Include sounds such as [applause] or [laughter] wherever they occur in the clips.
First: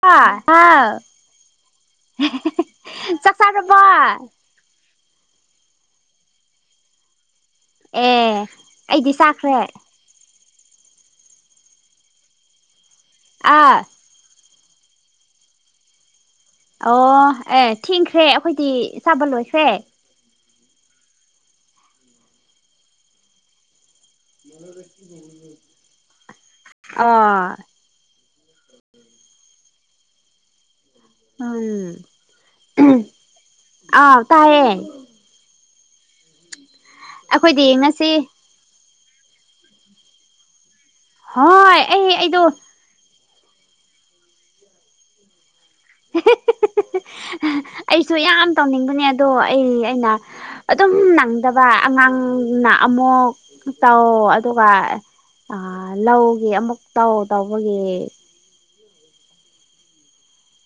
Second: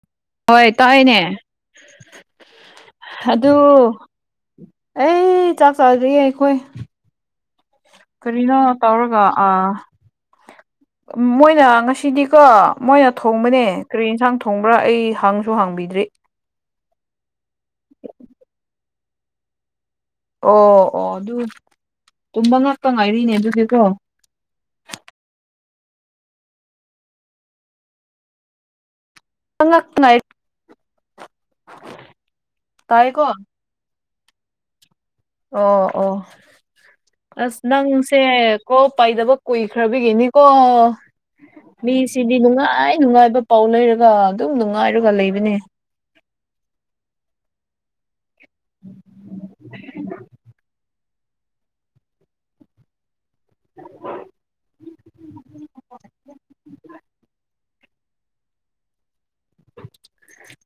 ꯑꯥ ꯍꯣꯏ ꯍꯥꯎ ꯇꯥꯏꯌꯦꯅꯦ ꯆꯥꯛ ꯑꯗꯨ ꯆꯥꯔꯕꯣ ꯑꯦ ꯆꯥꯛ ꯆꯥꯗ꯭ꯔꯤꯌꯦ ꯑꯩꯈꯣꯏ ꯑꯦ ꯀꯔꯤꯅꯣ ꯑꯩꯗꯤ ꯇꯧꯔꯒꯥ ꯑ ꯆꯥꯈ꯭ꯔꯦ ꯃꯣꯏꯅ ꯉꯁꯤꯗꯤꯀꯣ ꯃꯣꯏꯅ ꯊꯣꯡꯕꯅꯦ ꯑꯥ ꯀꯔꯤ ꯏꯟꯁꯥꯡ ꯊꯣꯡ ꯍꯣꯡꯕ꯭ꯔꯥ ꯑꯩ ꯍꯪꯁꯨ ꯍꯥꯡꯕꯤꯗ꯭ꯔꯤ ꯑꯣ ꯑꯦ ꯊꯦꯡꯈ꯭ꯔꯦ ꯑꯩꯈꯣꯏꯗꯤ ꯆꯥꯕ ꯂꯣꯏꯈ꯭ꯔꯦ ꯑꯣ ꯑꯣ ꯑꯗꯨ ꯇꯨꯝꯕ ꯉꯥꯛꯇ ꯉꯥꯏꯔꯤꯅꯦ ꯑꯗꯨꯗꯤꯀꯣ ꯑꯥ [unintelligible] [unintelligible] ꯎꯝ ꯇꯥꯏꯌꯦꯀꯣ ꯑꯥ ꯇꯥꯏꯌꯦ ꯑꯣ ꯑꯣ ꯑꯁ ꯑꯩꯈꯣꯏꯗꯤ ꯉꯁꯤ ꯅꯪꯁꯦ ꯀꯣꯜ ꯄꯥꯏꯗꯕ ꯀꯨꯏꯈ꯭ꯔꯕꯒꯤꯅꯤꯀꯣ ꯍꯣꯏ ꯑꯩ ꯃꯤꯁꯤꯗꯤ ꯑꯩꯗꯣ ꯅꯨꯡꯉꯥꯏ ꯅꯨꯡꯉꯥꯏꯕ ꯄꯥꯎꯅꯔꯒ ꯑꯗꯨꯝ ꯅꯨꯡꯉꯥꯏꯔꯒ ꯂꯩꯕꯅꯦ ꯑꯩꯁꯨ ꯌꯥꯝ ꯇꯧꯅꯤꯡꯕꯅꯦ ꯑꯗꯣ ꯑꯩ ꯑꯩꯅ ꯑꯗꯨꯝ ꯅꯪꯗꯕ ꯑꯉꯥꯡꯅ ꯑꯃꯨꯛ ꯇꯧ ꯑꯗꯨꯒ ꯑꯥ ꯂꯧꯒꯤ ꯑꯃꯨꯛ ꯇꯧ ꯇꯧꯕꯒꯤ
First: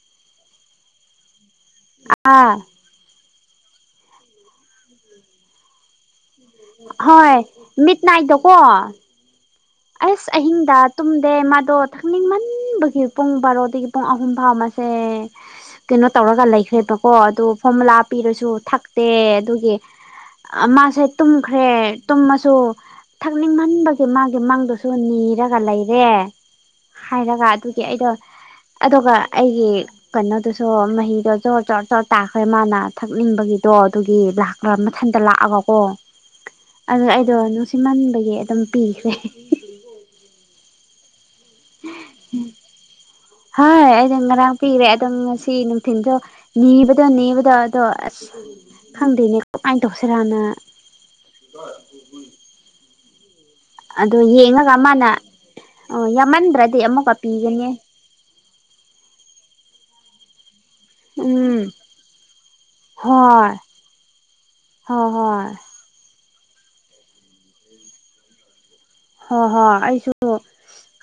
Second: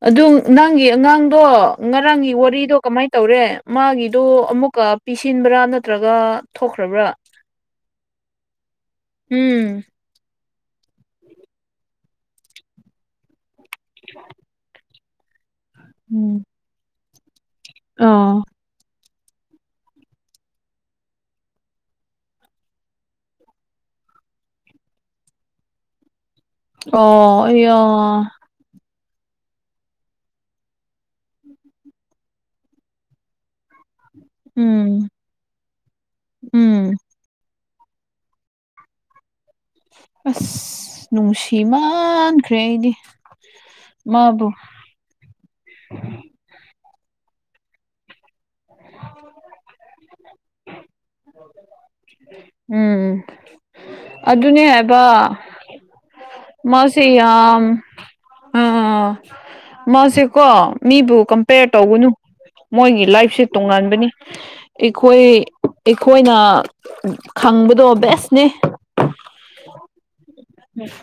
ꯑꯗꯨ ꯅꯪꯒꯤ ꯑꯉꯥꯡꯗꯣ ꯉꯔꯥꯡꯒꯤ ꯑꯥ ꯋꯥꯔꯤꯗꯣ ꯀꯃꯥꯏ ꯇꯧꯔꯦ ꯃꯥꯒꯤꯗꯨ ꯑꯃꯨꯛꯀ ꯄꯤꯁꯤꯟꯕ꯭ꯔꯥ ꯅꯠꯇ꯭ꯔꯒ ꯊꯣꯛꯈ꯭ꯔꯕ꯭ꯔꯥ ꯍꯣꯏ ꯃꯤꯠ ꯅꯥꯏꯠꯗ ꯀꯣ ꯎꯝ ꯑꯁ ꯑꯍꯤꯡꯗ ꯇꯨꯝꯗꯦ ꯃꯥꯗꯣ ꯊꯛꯅꯤꯡꯃꯟꯕꯒꯤ ꯄꯨꯡ ꯕꯥꯔꯣ ꯗꯒꯤ ꯄꯨꯡ ꯑꯍꯨꯝ ꯐꯥꯎ ꯃꯁꯦ ꯀꯦꯅꯣ ꯎꯝ ꯇꯧꯔꯒ ꯂꯩꯈ꯭ꯔꯦꯕꯀꯣ ꯑꯗꯨ ꯐꯣꯔꯃꯨꯂꯥ ꯑ ꯄꯤꯔꯁꯨ ꯊꯛꯇꯦ ꯑꯗꯨꯒꯤ ꯃꯥꯁꯦ ꯇꯨꯝꯈ꯭ꯔꯦ ꯇꯨꯝꯃꯁꯨ ꯊꯛꯅꯤꯡꯃꯟꯕꯒꯤ ꯃꯥꯒꯤ ꯃꯪꯗꯁꯨ ꯅꯤꯔꯒ ꯂꯩꯔꯦ ꯑꯣ ꯍꯥꯏꯔꯒ ꯑꯌꯥ ꯑꯗꯨꯒꯤ ꯑꯩꯗꯣ ꯑꯗꯨꯒ ꯑꯩꯒꯤ ꯀꯩꯅꯣꯗꯨꯁꯨ ꯃꯍꯤꯗꯣ ꯖꯣꯔ ꯖꯣꯔ ꯖꯣꯔ ꯇꯥꯈ꯭ꯔꯦ ꯃꯥꯅ ꯊꯛꯅꯤꯡꯕꯒꯤ ꯑꯗꯣ ꯑꯗꯨꯒꯤ ꯂꯥꯛ ꯎꯝ ꯃꯊꯟꯇ ꯂꯥꯛꯑꯒꯀꯣ ꯎꯝ ꯑꯗꯨ ꯑꯩꯗꯣ ꯃꯟꯕꯒꯤ ꯑꯗꯨꯝ ꯄꯤꯈ꯭ꯔꯦ ꯑꯁ ꯅꯨꯡꯁꯤꯃꯟꯈ꯭ꯔꯦ ꯑꯩꯗꯤ ꯍꯥꯏ ꯑꯩꯗꯤ ꯃꯥꯕꯨ ꯉꯔꯥꯡ ꯄꯤꯒ꯭ꯔ‌ꯦ ꯑꯗꯨ ꯉꯁꯤ ꯅꯨꯡꯊꯤꯟꯗꯣ ꯅꯤꯕꯗ ꯅꯤꯕꯗ ꯑꯗꯣ ꯑꯁ ꯈꯪꯗꯦꯅꯦ ꯀꯃꯥꯏꯟ ꯇꯧꯁꯤꯔꯅ ꯎꯝ ꯑꯗꯣ ꯑꯗꯨꯅꯦ ꯌꯦꯡꯉꯒ ꯍꯥꯏꯕ ꯃꯥꯅ ꯑꯣ ꯌꯥꯃꯟꯕ ꯃꯥꯁ‌ꯦ ꯌꯥꯝ ꯑ ꯃꯥꯁꯦ ꯀꯣ ꯃꯤꯕꯨ ꯎꯝ ꯀꯝꯄꯦꯌꯔ ꯇꯧꯒꯅꯨ ꯃꯣꯏꯒꯤ ꯂꯥꯏꯐꯁꯦ ꯍꯣꯏ ꯇꯣꯉꯥꯟꯕꯅꯤ ꯍꯣꯏ ꯑꯩꯈꯣꯏ ꯍꯣꯏ ꯑꯩꯈꯣꯏꯅ ꯈꯪꯕꯗꯣ ꯕꯦꯁꯅꯦ ꯍꯣ ꯍꯣ ꯑꯩꯁꯨꯅꯦ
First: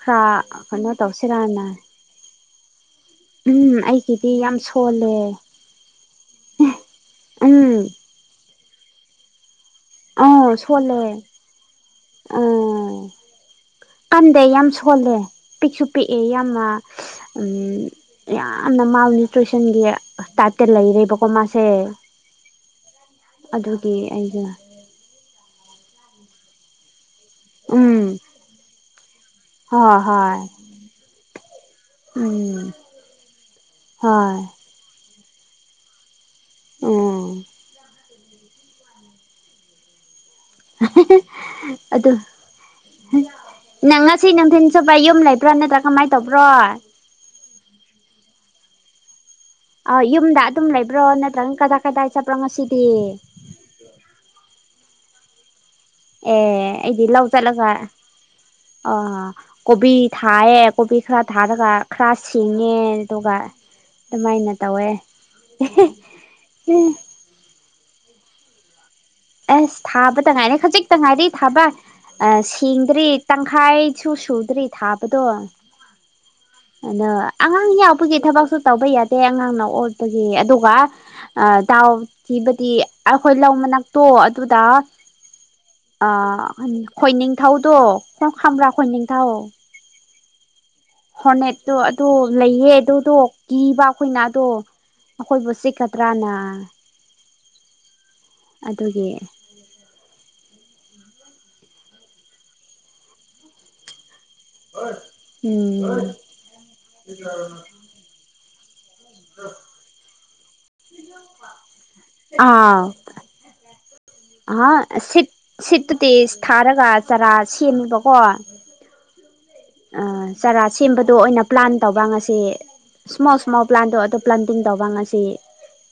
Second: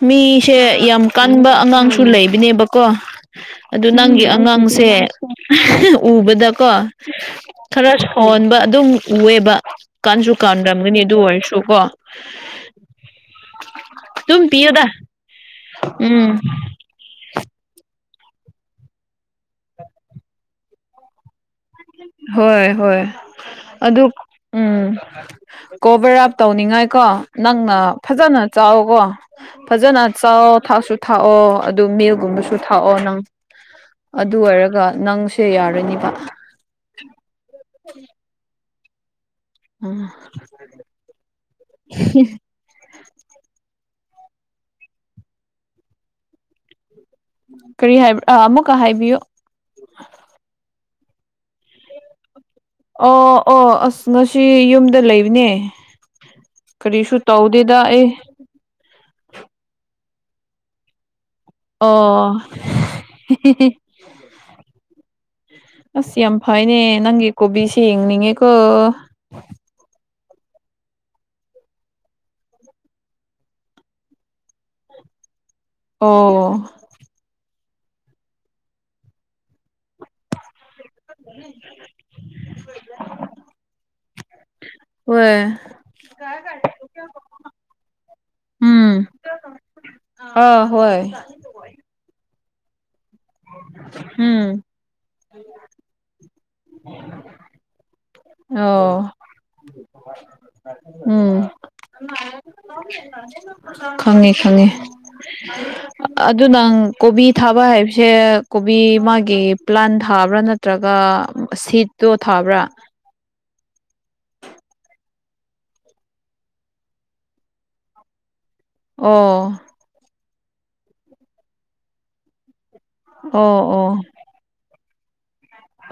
ꯃꯤꯁꯦ ꯌꯥꯝ ꯀꯟꯕ ꯑꯉꯥꯡꯁꯨ ꯂꯩꯕꯅꯦꯕꯀꯣ ꯎꯝ ꯑꯗꯨ ꯅꯪꯒꯤ ꯑꯩꯒꯤꯗꯤ ꯌꯥꯝ ꯑꯉꯥꯡꯁꯦ ꯁꯣꯜꯂꯦ ꯎꯕꯗꯀꯣ ꯎꯝ ꯈꯔ ꯁꫭꯟꯕ ꯑꯗꯨꯝ ꯎꯋ‌ꯦꯕ ꯀꯟꯁꯨ ꯀꯥꯟꯔꯝꯒꯅꯤ ꯑꯗꯨ ꯑꯣꯏꯔꯁꯨ ꯀꯣ ꯑ ꯀꯟꯗꯦ ꯑꯗꯨꯝ ꯌꯥꯝ ꯄꯤꯌꯨꯗ ꯁꯣꯜꯂꯦ ꯄꯤꯛꯁꯨ ꯄꯤꯛꯑꯦ ꯎꯝ ꯌꯥꯝꯅ ꯑ ꯌꯥꯝꯅ ꯃꯥꯕꯨ [unintelligible] ꯇ ꯂꯩꯔꯦꯕꯀꯣ ꯃꯥꯁꯦ ꯍꯣꯏ ꯍꯣꯏ ꯑꯗꯨꯒꯤ ꯑꯗꯨ ꯑꯩꯗꯣ ꯎꯝ ꯀꯣꯚꯔ ꯑꯞ ꯇꯧꯅꯤꯡꯉꯥꯏ ꯀꯣ ꯅꯪꯅ ꯎꯝ ꯐꯖꯅ ꯆꯥꯎꯀꯣ ꯍꯣꯏ ꯐꯖꯅ ꯍꯣꯏ ꯆꯥꯎꯑꯣ ꯊꯛꯁꯨ ꯊꯛꯑꯣ ꯑꯗꯨ ꯃꯦꯜꯒꯨꯝꯕꯁꯨ ꯎꯝ ꯊꯛꯑꯣ ꯅꯪ ꯍꯣꯏ ꯑꯗꯨ ꯑꯣꯏꯔꯒ ꯅꯪꯁꯦ ꯌꯥꯔꯅꯤꯕ ꯎꯝ ꯑ ꯑꯗꯨ ꯅꯪ ꯉꯁꯤ ꯅꯨꯡꯊꯤꯟ ꯆꯨꯞꯄ ꯌꯨꯝ ꯂꯩꯕ꯭ꯔꯥ ꯅꯠꯇ꯭ꯔꯥ ꯀꯃꯥꯏꯅ ꯇꯧꯕ꯭ꯔꯣ ꯀꯔꯤ ꯍꯥꯏꯕ ꯑ ꯑꯃꯨꯛꯀ ꯍꯥꯏꯕꯤꯌꯨ ꯑ ꯌꯨꯝꯗ ꯑꯗꯨꯝ ꯂꯩꯕ꯭ꯔꯣ ꯅꯠꯇ꯭ꯔꯒꯅ ꯀꯗꯥꯏ ꯀꯗꯥꯏ ꯆꯠꯄ꯭ꯔꯣ ꯉꯁꯤꯗꯤ ꯑꯣ ꯑꯣ ꯑꯁ ꯉꯁꯤ ꯌꯨꯝꯗ ꯂꯩꯕꯅꯦ ꯑꯦ ꯑꯩꯗꯤ ꯀꯔꯤꯁꯨ ꯂꯧ ꯆꯠꯂꯒ ꯇꯧꯗꯦꯗ ꯑꯩ ꯑ ꯀꯣꯕꯤ ꯊꯥꯏꯌꯦ ꯀꯣꯕꯤ ꯈꯔ ꯊꯥꯔꯒ ꯈꯔ ꯑꯣ ꯁꯤꯡꯉꯦ ꯑꯗꯨꯒ ꯑꯗꯨꯃꯥꯏꯅ ꯇꯧꯋꯦ ꯑꯁ ꯌꯥꯝ ꯐꯩꯅꯦ ꯅꯪꯒꯤ ꯀꯣꯕꯤꯁꯦ ꯌꯦꯡꯅꯤꯡꯉꯦꯀꯣ ꯑꯁ ꯊꯥꯕ ꯇ ꯉꯥꯏꯔ‌ꯦ ꯈꯖꯤꯛꯇ ꯉꯥꯏꯔꯤ ꯊꯥꯕ ꯑ ꯁꯦꯡꯗ꯭ꯔꯤ ꯇꯪꯈꯥꯏꯁꯨ ꯁꯨꯗ꯭ꯔꯤ ꯊꯥꯕꯗꯣ ꯑꯣ ꯑꯗꫭ ꯑꯉꯥꯡ ꯌꯥꯎꯕꯒꯤ ꯊꯕꯛꯁꯨ ꯇꯧꯕ ꯌꯥꯗꯦ ꯑꯉꯥꯡꯅ ꯑꯣꯠꯄꯒꯤ ꯑꯗꯨꯒ ꯑ ꯗꯥꯎꯇꯤꯕꯗꯤ ꯑꯩꯈꯣꯏ ꯂꯧ ꯃꯅꯥꯛꯇꯣ ꯑꯗꯨꯗ ꯍꯣꯏ ꯑ ꯈꯣꯏꯅꯤꯡꯊꯧꯗꯣ ꯅꯪ ꯈꯪꯕ꯭ꯔꯥ ꯎꯝ ꯈꯣꯏꯅꯤꯡꯊꯧ ꯑꯥ ꯍꯣꯏ ꯐꯣꯔꯅꯦꯠꯇꯣ ꯑꯗꯨ ꯂꯩꯌꯦ ꯑꯗꯨꯗꯣ ꯀꯤꯕ ꯑꯩꯈꯣꯏꯅ ꯎꯝ ꯑꯗꯣ ꯑꯩꯈꯣꯏꯕꯨ ꯆꯤꯛꯀꯗ꯭ꯔꯥꯅ ꯑꯗꯨꯒꯤ ꯑꯣ ꯎꯝ ꯈꯪꯉꯦ ꯈꯪꯉꯦ ꯎꯝ ꯑꯗꯨ ꯅꯪ ꯀꯣꯕꯤ ꯊꯥꯕ ꯍꯩꯕꯁꯦ ꯀꯣꯕꯤ ꯃꯥꯒꯤ ꯄ꯭ꯂꯥꯟ ꯊꯥꯕ꯭ꯔꯥ ꯅꯠꯇ꯭ꯔꯒ ꯁꯤꯠ ꯑꯥ ꯍꯥ ꯁꯤꯠ ꯁꯤꯠꯇꯨꯗꯤ ꯊꯥꯔꯒ ꯆꯔꯥ ꯁꯦꯝꯃꯦꯕꯀꯣ꯫ ꯑꯣ ꯑ ꯆꯥꯔꯥ ꯁꯦꯝꯕꯗꯣ ꯑꯣꯏꯅ ꯄ꯭ꯂꯥꯟ ꯇꯧꯕ ꯉꯁꯤ ꯁ꯭ꯃꯣꯜ ꯑꯣ ꯁ꯭ꯃꯣꯜ ꯑꯣ ꯄ꯭ꯂꯥꯟꯗꯣ ꯑꯗꯨ ꯄ꯭ꯂꯥꯟꯇꯤꯡ ꯇꯧꯕ ꯉꯁꯤ꯫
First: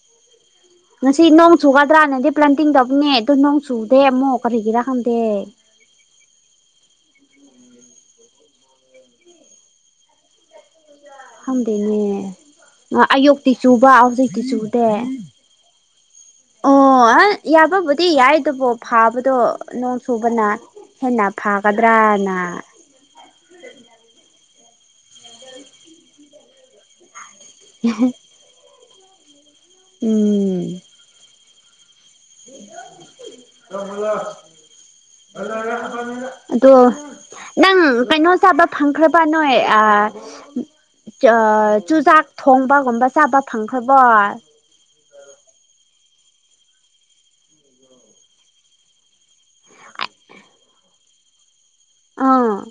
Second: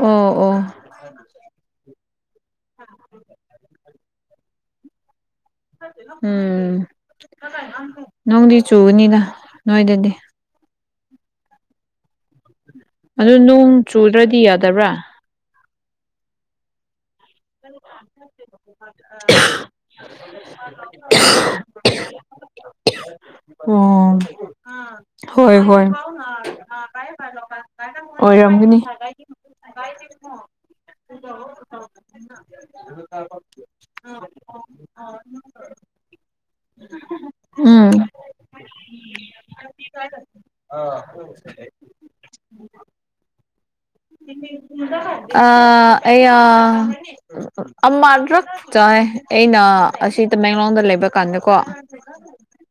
ꯑꯣ ꯑꯣ ꯉꯁꯤ ꯅꯣꯡ ꯆꯨꯒꯗ꯭ꯔꯥꯅꯗꯤ ꯄ꯭ꯂꯥꯟꯇꯤꯡ ꯇꯧꯕꯅꯦ ꯑꯗꯨ ꯅꯣꯡ ꯆꯨꯗꯦ ꯑꯃꯨꯛ ꯀꯔꯤꯒꯤꯔꯥ ꯈꯪꯗꯦ꯫ ꯎꯝ ꯅꯨꯡꯗꯤ ꯆꯨꯒꯅꯤꯗ ꯅꯣꯏꯗꯗꯤ꯫ ꯈꯪꯗꯦꯅꯦ ꯑꯗꯨ ꯑꯌꯨꯛꯇꯤ ꯅꯣꯡ ꯆꯨꯕ ꯆꯨꯗ꯭ꯔꯗꯤ ꯍꯧꯖꯤꯛꯇꯤ ꯆꯨꯗꯦ꯫ ꯌꯥꯗꯕ꯭ꯔꯥ ꯑꯣ [unintelligible] ꯌꯥꯕꯕꯨꯗꯤ ꯌꯥꯏ ꯑꯗꯨꯕꯨ ꯐꯥꯕꯗꯣ ꯅꯣꯡ ꯆꯨꯕꯅ꯫ ꯍꯦꯟꯅ ꯐꯒꯗ꯭ꯔꯥꯅ꯫ ꯑꯣ ꯍꯣꯏ ꯍꯣꯏ꯫ ꯑꯣꯏꯔꯝꯒꯅꯤ꯫ ꯎꯝ [inaudible] ꯑꯗꯣ ꯅꯪ ꯎꯝ ꯀꯩꯅꯣ ꯆꯕ ꯐꯪꯈ꯭ꯔꯥꯕ ꯅꯣꯏ ꯑꯥ ꯑ ꯆꯨꯖꯥꯛ ꯊꯣꯡꯕꯒꯨꯝꯕ ꯆꯥꯕ ꯐꯪꯈ꯭ꯔꯥꯕꯣ? ꯑ ꯑꯌꯥ ꯑꯃꯔꯛ ꯆꯥꯏ ꯑꯩꯅ ꯑꯁꯤ ꯇꯃꯦꯡꯂꯣꯡꯗ ꯂꯩꯕ ꯀꯥꯟꯗꯀꯣ꯫ ꯑꯥ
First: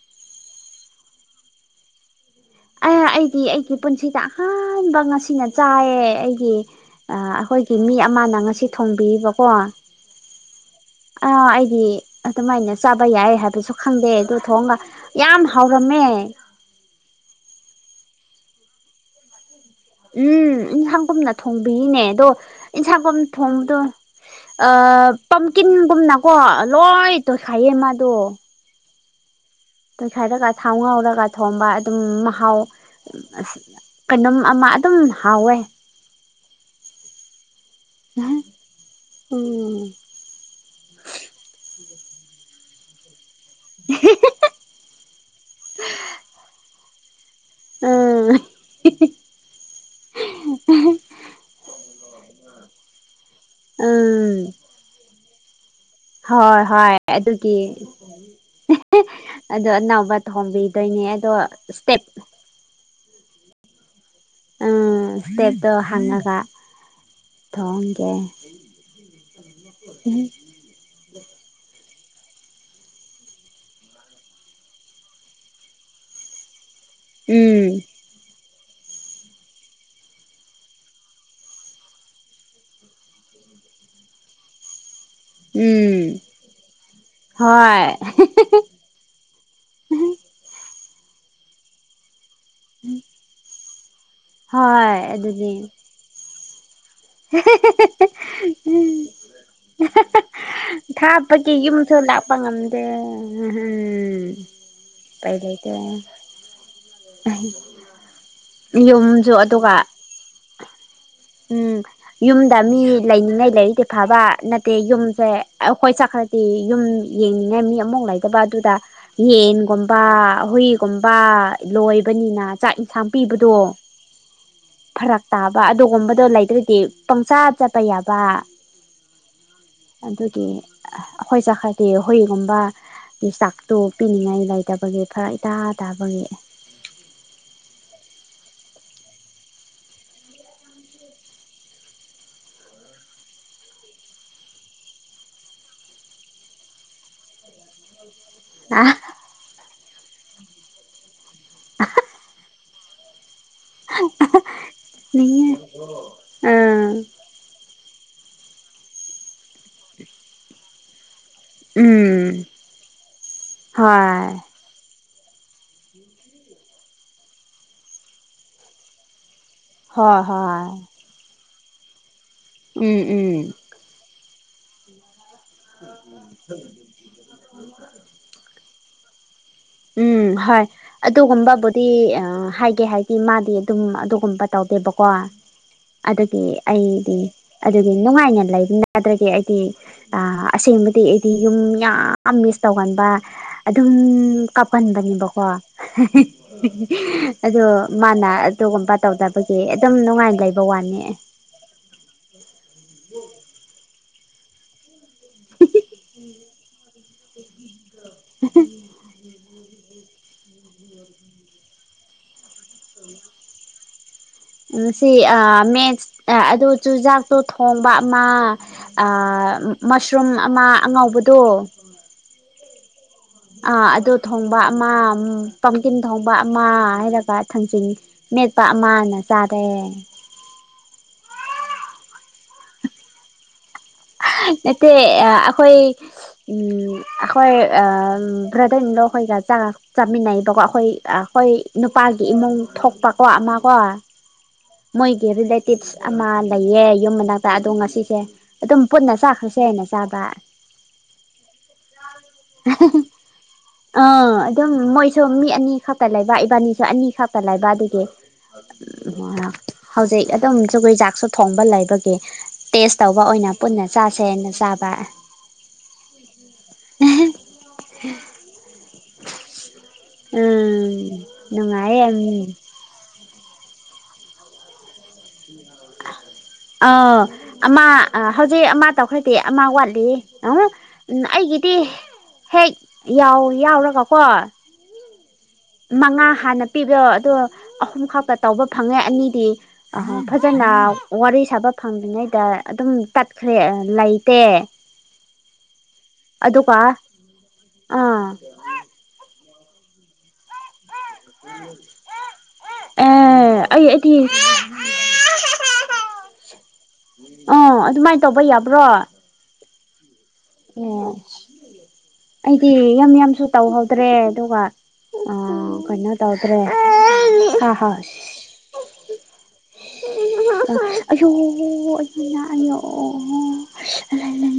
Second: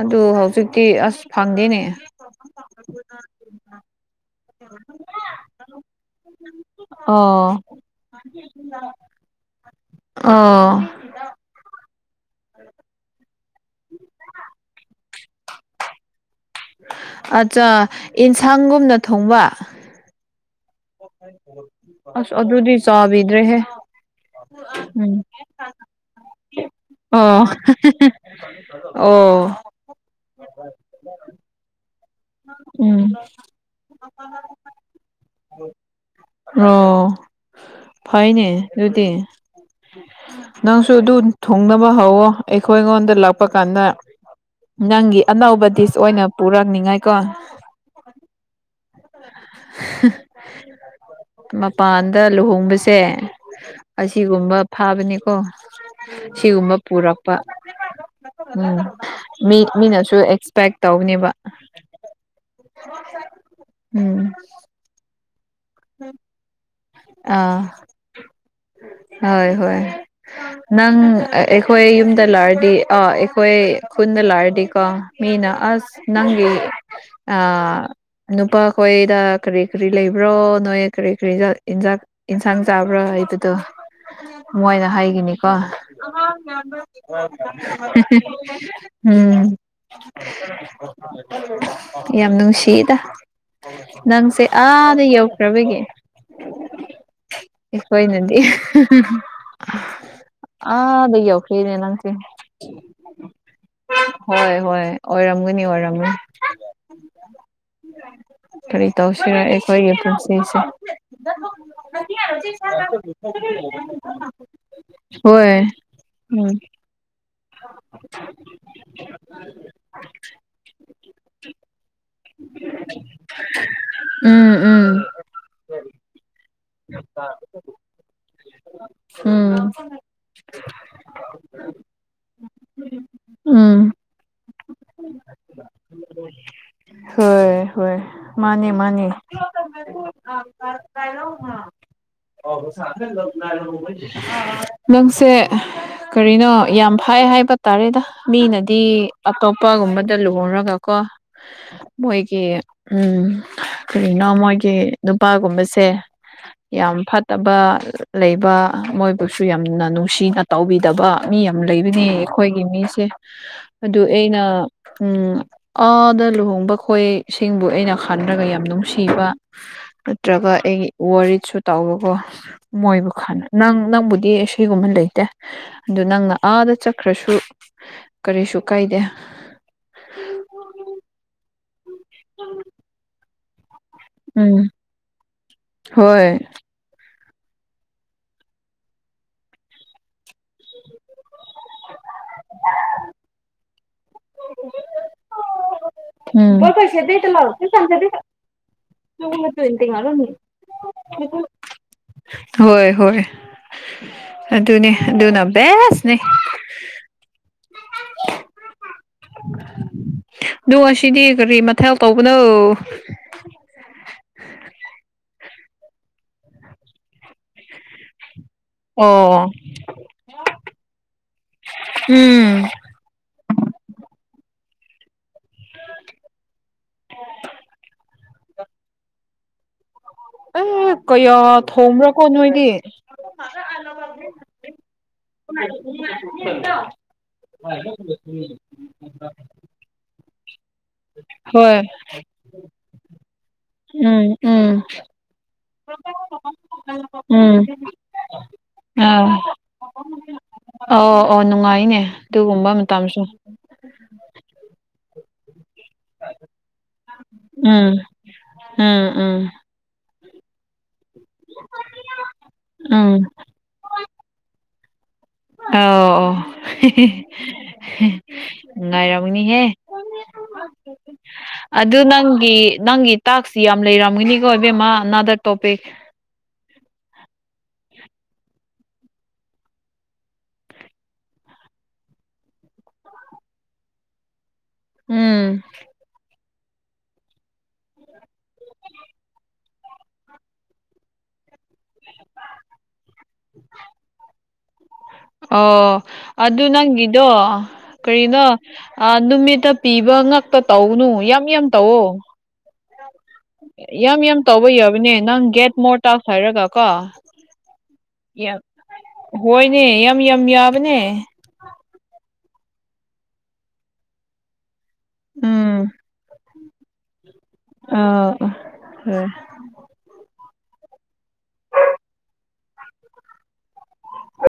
ꯑꯗꯨ ꯍꯧꯖꯤꯛꯇꯤ ꯑꯁ ꯐꯪꯗꯦꯅꯦ꯫ ꯑ ꯑꯩꯒꯤ ꯑꯩꯒꯤ ꯄꯨꯟꯁꯤꯗ ꯑꯍꯥꯟꯕ ꯉꯁꯤꯅ ꯆꯥꯏꯌꯦ ꯑꯩꯒꯤ ꯑ ꯑꯣ ꯑꯩꯈꯣꯏ ꯃꯤ ꯑꯃꯅ ꯉꯁꯤ ꯊꯣꯡꯕꯤꯕꯀꯣ꯫ ꯑ ꯑ ꯑꯩꯗꯤ ꯑꯗꯨꯃꯥꯏꯅ ꯆꯥꯕ ꯌꯥꯏ ꯍꯥꯏꯕꯁꯨ ꯈꯪꯗꯦ ꯑꯗꯨ ꯊꯣꯡꯒ ꯌꯥꯝ ꯍꯥꯎꯔꯝꯃꯦ꯫ ꯑꯠꯆꯥ ꯏꯟꯁꯥꯡꯒꯨꯝꯅ ꯊꯣꯡꯕ? ꯎꯝ ꯏꯟꯁꯥꯡꯒꯨꯝꯅ ꯊꯣꯡꯕꯤꯏꯅꯦ ꯑꯗꯣ ꯑꯁ ꯑꯗꯨꯗꯤ ꯏꯟꯁꯥꯡꯒꯨꯝ ꯆꯥꯕꯤꯗ꯭ꯔꯦꯍꯦ ꯊꯣꯡꯕꯗꯣ ꯑ ꯎꯝ ꯄꯝꯀꯤꯟꯒꯨꯝꯅꯀꯣ ꯂꯣꯏ ꯑꯣ ꯇꯣꯏꯈꯥꯏꯌꯦ ꯃꯥꯗꯣ꯫ ꯑꯣ ꯇꯣꯏꯈꯥꯏꯔꯒ ꯊꯥꯎ ꯉꯥꯎꯔꯒ ꯊꯣꯡꯕ ꯑꯗꯨꯝ ꯃ ꯍꯥꯎ ꯎꯝ ꯀꯩꯅꯣꯝ ꯑꯃ ꯑꯗꯨꯝ ꯍꯥꯎꯋꯦ꯫ ꯑꯣ ꯎꯝ ꯐꯩꯅꯦ ꯑꯗꯨꯗꯤ꯫ ꯅꯪꯁꯨ ꯑꯗꯨ ꯊꯨꯡꯅꯕ ꯍꯧꯋꯣ ꯑꯩꯈꯣꯏ ꯑꯩꯉꯣꯟꯗ ꯂꯥꯛꯄ ꯀꯥꯟꯗ ꯅꯪꯒꯤ ꯑꯅꯧꯕ ꯗꯤꯁ ꯑꯣꯏꯅ ꯄꯨꯔꯛꯅꯤꯉꯥꯏꯀꯣ꯫ ꯎꯝ ꯃꯄꯥꯟꯗ ꯂꯨꯍꯣꯡꯕꯁꯦ ꯎꯝ ꯑꯁꯤꯒꯨꯝꯕ ꯐꯥꯕꯅꯤꯀꯣ ꯍꯣꯏ ꯁꯤꯒꯨꯝꯕ ꯍꯣꯏ ꯄꯨꯔꯛꯄ꯫ ꯑꯗꯨꯒꯤ ꯎꯝ ꯃꯤ ꯑꯗꯣ ꯑꯅꯧꯕ ꯃꯤꯅꯁꯨ ꯑꯦꯛꯁꯄꯦꯛ ꯊꯣꯡꯕꯤꯗꯣꯏꯅꯦ ꯑꯗꯣ ꯇꯧꯕꯅꯤꯕ꯫ ꯏꯁꯇꯦꯞ ꯎꯝ ꯎꯝ ꯁ꯭ꯇꯦꯞꯇꯣ ꯍꯟꯂꯒ ꯑ ꯍꯣꯏ ꯍꯣꯏ ꯅꯪ ꯑꯩꯈꯣꯏ ꯌꯨꯝꯗ ꯂꯥꯛꯔꯗꯤ ꯑꯥ ꯑꯩꯈꯣꯏ ꯈꯨꯟꯗ ꯂꯥꯛꯔꯗꯤꯀꯣ ꯃꯤꯅ ꯑꯁ ꯅꯪꯒꯤ ꯑ ꯎꯝ ꯅꯨꯄꯥꯈꯣꯏꯗ ꯀ꯭ꯔꯤ ꯀ꯭ꯔꯤ ꯂꯩꯕ꯭ꯔꯣ ꯅꯣꯏ ꯀ꯭ꯔꯤ ꯀ꯭ꯔꯤꯗ ꯏꯟꯖꯥꯛ ꯏꯟꯁꯥꯡ ꯆꯥꯕ꯭ꯔꯥ ꯍꯥꯏꯕꯗꯣ ꯃꯣꯏꯅ ꯍꯥꯏ ꯅꯤ ꯀꯣ [unintelligible] ꯎꯝ ꯍꯣꯏ ꯎꯝ ꯌꯥꯝ ꯅꯨꯡꯁꯤ ꯁꯤꯗ ꯅꯪꯁꯦ ꯍꯣꯏ ꯑꯥꯗ ꯑꯗꯨꯅꯦ ꯌꯧꯈ꯭ꯔꯕꯒꯤ ꯑꯩꯈꯣꯏꯅꯗꯤ ꯑꯥꯗꯩ ꯊꯥꯞꯄꯒꯤ ꯌꯥꯎꯈ꯭ꯔꯦꯅꯦ ꯌꯨꯝꯁꯨ ꯅꯪꯁꯤ ꯂꯥꯛꯄ ꯉꯝꯗꯦ ꯎꯝ ꯍꯣꯏ ꯍꯣꯏ ꯎꯄꯥꯏ ꯑꯣꯏꯔꯝꯒꯅꯤ ꯂꯩꯇꯦ ꯑꯣꯏꯔꯝꯒꯅꯤ ꯀꯔꯤ ꯌꯨꯝꯁꯨ ꯇꯧꯁꯤꯔ ꯑꯗꯨꯒ ꯑꯩꯈꯣꯏꯒꯤ ꯄꯨꯟꯁꯤꯁꯦ ꯎꯝ ꯏ [unintelligible] ꯌꯨꯝꯗ ꯃꯤ ꯂꯩꯅꯤꯡꯉꯥꯏ ꯂꯩꯔꯤꯗꯤ ꯐꯕ ꯅꯠꯇꯦ ꯌꯨꯝꯁꯦ ꯍꯣꯏ ꯑꯩꯈꯣꯏ ꯆꯠꯈ꯭ꯔꯗꯤ ꯎꯝ ꯌꯨꯝ ꯌꯦꯡꯅꯤꯡꯉꯥꯏ ꯃꯤ ꯑꯃꯨꯛ ꯂꯩꯇꯕ ꯑꯗꯨꯗ ꯌꯦꯟꯒꯨꯝꯕ ꯍꯨꯏꯒꯨꯝꯕ ꯂꯣꯏꯕꯅꯤꯅ ꯆꯥꯛ ꯏꯟꯁꯥꯡ ꯄꯤꯕꯗꯣ ꯎꯝ ꯎꯝ ꯐꯔꯛ ꯇꯥꯕ ꯑꯗꯨꯒꯨꯝꯕꯗꯣ ꯂꯩꯗ꯭ꯔꯗꯤ ꯄꯪꯆꯥꯥ ꯆꯠꯄ ꯌꯥꯕ ꯎꯝ ꯑꯗꯨꯒꯤ ꯑꯩꯈꯣꯏ ꯆꯠꯈ꯭ꯔꯗꯤ ꯍꯨꯏꯒꯨꯝꯕ ꯆꯥꯛꯇꯣ ꯎꯝ ꯄꯤꯅꯤꯡꯉꯥꯏ ꯂꯩꯇꯕꯒꯤ ꯐꯔꯛ ꯏꯇꯥ ꯇꯥꯕꯒꯤ ꯍꯣꯏ ꯍꯣꯏ ꯃꯥꯅꯦ ꯃꯥꯅꯦ ꯀ ꯀꯥꯏꯂꯣ ꯍꯥ [unintelligible] ꯅꯪꯁꯦ ꯀꯔꯤꯅꯣ ꯌꯥꯝ ꯐꯥꯏ ꯍꯥꯏꯕ ꯇꯥꯔꯦꯗ ꯃꯤꯅꯗꯤ ꯑꯇꯣꯞꯄꯒꯨꯝꯕꯗ ꯂꯨꯍꯣꯡ ꯔꯒꯀꯣ ꯃꯣꯏꯒꯤ ꯎꯝ ꯀꯔꯤꯅꯣ ꯃꯣꯏꯒꯤ ꯅꯤꯡꯉꯦ ꯅꯨꯄꯥꯒꯨꯝꯕꯁꯦ ꯑꯥ ꯌꯥꯝ ꯐꯠꯇꯕ ꯂꯩꯕ ꯃꯣꯏꯕꯨꯁꯨ ꯌꯥꯝꯅ ꯅꯨꯡꯁꯤꯅ ꯇꯧꯕꯤꯗꯕ ꯃꯤ ꯌꯥꯝ ꯂꯩꯕꯅꯦ ꯎꯝ ꯑꯩꯈꯣꯏꯒꯤ ꯃꯤꯁꯦ ꯑꯗꯨ ꯍꯣꯏ ꯑꯩꯅ ꯎꯝ ꯑꯥꯗ ꯂꯨꯍꯣꯡꯕ ꯈꯣꯏ ꯁꯤꯡꯕꯨ ꯑꯩꯅ ꯈꯟꯔꯒ ꯌꯥꯝ ꯅꯨꯡꯁꯤꯕ ꯍꯣꯏ ꯅꯠꯇ꯭ꯔꯒ ꯍꯣꯏ ꯑꯩꯒꯤ ꯋꯥꯔꯤꯠꯁꯨ ꯇꯥꯎꯕꯀꯣ ꯎꯝ ꯃꯣꯏꯕꯨ ꯎꯝ ꯈꯅ ꯅꯪ ꯅꯪꯕꯨꯗꯤ ꯁꯤꯒꯨꯝꯕ ꯂꯩꯇꯦ ꯑꯗꯨ ꯅꯪꯅ ꯑꯥꯗ ꯆꯠꯈ꯭ꯔꯁꯨ ꯀꯔꯤꯁꯨ ꯀꯥꯏꯗꯦ ꯎꯝ ꯍꯣꯏ ꯑꯗꯨꯒꯨꯝꯕꯕꯨꯗꯤ ꯍꯥꯏꯒꯦ ꯍꯥꯏꯗꯤ ꯃꯥꯗꯤ ꯑꯗꯨꯝ ꯑꯗꯨꯒꯨꯝꯕ ꯎꯝ ꯇꯧꯗꯦꯕꯀꯣ ꯍꯣꯏ ꯑꯗꯨꯒꯤ ꯑꯩꯗꯤ ꯑꯗꯨꯒꯤ ꯅꯨꯡꯉꯥꯏꯅ ꯂꯩꯕ ꯅꯠꯇ꯭ꯔꯒꯦ ꯑꯩꯗꯤ ꯑꯁꯦꯡꯕꯗꯤ ꯑꯩꯗꯤ ꯌꯨꯝ ꯌꯥꯝ ꯃꯤꯁ ꯇꯧꯒꯟꯕ ꯑꯗꯨꯝ ꯀꯥꯞꯀꯟꯕꯅꯦꯕꯀꯣ ꯎꯝ ꯑꯗꯣ ꯃꯥꯅ ꯑꯗꯨꯒꯨꯝꯕ ꯇꯧꯗꯕꯒꯤ ꯑꯗꯨꯝ ꯅꯨꯡꯉꯥꯏꯅ ꯂꯩꯕ ꯋꯥꯅꯤ ꯍꯣꯏ ꯍꯣꯏ ꯑꯗꯨꯅꯤ ꯑꯗꯨꯅ ꯕꯦꯁꯅꯦ [inaudible] [inaudible] ꯅꯣꯡ ꯑꯁꯤꯗꯤ ꯀꯔꯤ ꯃꯊꯦꯜ ꯇꯧꯕꯅꯣ ꯎꯝ [unintelligible] ꯁꯤ ꯑ ꯃꯦꯁ ꯑꯗꯨ ꯆꯨꯖꯥꯛꯇꯣ ꯊꯣꯡꯕ ꯑꯃ ꯑꯣ ꯑꯥ ꯃꯁꯔꯨꯝ ꯑꯃ ꯑꯉꯧꯕꯗꯣ ꯎꯝ ꯑꯥ ꯑꯗꯨ ꯊꯣꯡꯕ ꯑꯃ ꯄꯝꯀꯤꯝ ꯊꯣꯡꯕ ꯑꯃ ꯍꯥꯏꯔꯒ ꯊꯥꯡꯖꯤꯡ ꯃꯦꯠꯄ ꯑꯃꯅ ꯆꯥꯔꯦ ꯑꯦ ꯀꯌꯥ ꯊꯣꯡꯕ꯭ꯔꯥꯀꯣ ꯅꯣꯏꯗꯤ ꯅꯠꯇꯦ ꯑ ꯑꯩꯈꯣꯏ ꯎꯝ ꯑꯩꯈꯣꯏ ꯑ ꯕ꯭ꯔꯗꯔ ꯏꯟꯂꯣꯈꯣꯏꯒ ꯆꯥꯛ ꯆꯥꯃꯤꯟꯅꯩꯕꯀꯣ ꯑꯩꯈꯣꯏ ꯑ ꯑꯩꯈꯣꯏ ꯍꯣꯏ ꯅꯨꯄꯥꯒꯤ ꯏꯃꯨꯡ ꯊꯣꯛꯄꯀꯣ ꯑꯃ ꯀꯣ ꯎꯝ ꯎꯝ ꯃꯣꯏꯒꯤ ꯔꯤꯂꯦꯇꯤꯞꯁ ꯑꯃ ꯂꯩꯌꯦ ꯌꯨꯝ ꯃꯅꯥꯛꯇ ꯎꯝ ꯑꯗꯣ ꯉꯁꯤꯁꯦ ꯑꯗꯨꯝ ꯄꯨꯟꯅ ꯆꯥꯈ꯭ꯔꯁꯦ ꯍꯥꯏꯅ ꯆꯥꯕ ꯑꯥꯎ ꯑꯣ ꯅꯨꯡꯉꯥꯏꯅꯦ ꯑꯗꯨꯒꯨꯝꯕ ꯃꯇꯝꯁꯨ ꯑꯥ ꯑꯗꯨꯝ ꯃꯣꯏꯁꯨ ꯃꯤ ꯑꯅꯤ ꯈꯛꯇ ꯂꯩꯕ ꯏꯕꯥꯅꯤꯁꯨ ꯑꯅꯤ ꯈꯛꯇ ꯂꯩꯕ ꯎꯝ ꯑꯗꯨꯒꯤ ꯎꯝ ꯎ ꯎꯝ ꯍꯧꯖꯤꯛ ꯑꯗꯨꯝ ꯖꯨꯒꯣꯏꯖꯥꯛꯁꯨ ꯊꯣꯡꯕ ꯂꯩꯕꯒꯤ ꯇꯦꯁ ꯎꯝ ꯇꯧꯕ ꯑꯣꯏꯅ ꯄꯨꯟꯅ ꯆꯥꯁꯦꯅ ꯆꯥꯕ ꯑꯣ ꯅꯨꯡꯉꯥꯏꯔꯝꯅꯤꯍꯦ ꯎꯝ ꯑꯗꯨ ꯅꯨꯡꯉꯥꯏꯌꯦ ꯎꯝ ꯅꯪꯒꯤ ꯅꯪꯒꯤ ꯇꯥꯛꯁ ꯌꯥꯝ ꯂꯩꯔꯝꯒꯅꯤꯀꯣ ꯏꯕꯦꯝꯃ ꯅꯥꯗꯛ [inaudible] ꯑ ꯑꯃ ꯍꯧꯖꯤꯛ ꯑꯃ ꯇꯧꯈ꯭ꯔꯗꯤ ꯑꯃ ꯋꯥꯠꯂꯤ ꯑ ꯎꯝ ꯑꯩꯒꯤꯗꯤ ꯍꯦꯛ ꯌꯥꯎ ꯌꯥꯎꯔꯒꯀꯣ ꯎꯝ ꯃꯉꯥ ꯍꯥꯟꯅ ꯄꯤꯕꯗꫭ ꯑꯗꯣ ꯑꯍꯨꯝ ꯈꯛꯇ ꯇꯧꯕ ꯐꯪꯉꯦ ꯑꯅꯤꯗꯤ ꯑ ꯐꯖꯅ ꯋꯥꯔꯤ ꯁꯥꯕ ꯐꯪꯗ꯭ꯔꯤꯉꯩꯗ ꯑꯗꯨꯝ ꯇꯠꯈ꯭ꯔꯦ ꯑ ꯂꯩꯇꯦ [inaudible] ꯑꯣ ꯑꯗꯨ ꯑꯗꯨꯒ ꯅꯪꯒꯤꯗꯣ ꯑꯥ ꯀꯔꯤꯅꯣ ꯑ ꯅꯨꯃꯤꯠꯇ ꯄꯤꯕ ꯉꯛꯇ ꯇꯧꯒꯅꯨ ꯌꯥꯝ ꯌꯥꯝ ꯇꯧꯋꫭ ꯑꯥ ꯌꯥꯝ ꯌꯥꯝ ꯇꯧꯕ ꯌꯥꯕꯅꯦ ꯅꯪ ꯒꯦꯠ ꯃꯣꯔ ꯇꯥꯛꯁ ꯍꯥꯏꯔꯒ ꯀꯣ ꯑꫭ ꯑꯗꯨꯃꯥꯏ ꯇꯧꯕ ꯌꯥꯝ ꯌꯥꯕ꯭ꯔꯣ ꯍꯣꯏꯅꯦ ꯌꯥꯝ ꯌꯥꯝ ꯌꯥꯕꯅꯦ ꯑꯣ ꯑꯩꯗꯤ ꯌꯥꯝ ꯌꯥꯝꯁꯨ ꯇꯧꯍꯧꯗ꯭ꯔꯦ ꯑꯗꯨꯒ ꯑ ꯎꯝ ꯀꯩꯅꫭ ꯇꯧꯗ꯭ꯔꯦ ꯍꯥꯍꯣꯏ ꯑꯍ ꯍꫭꯏ [unintelligible]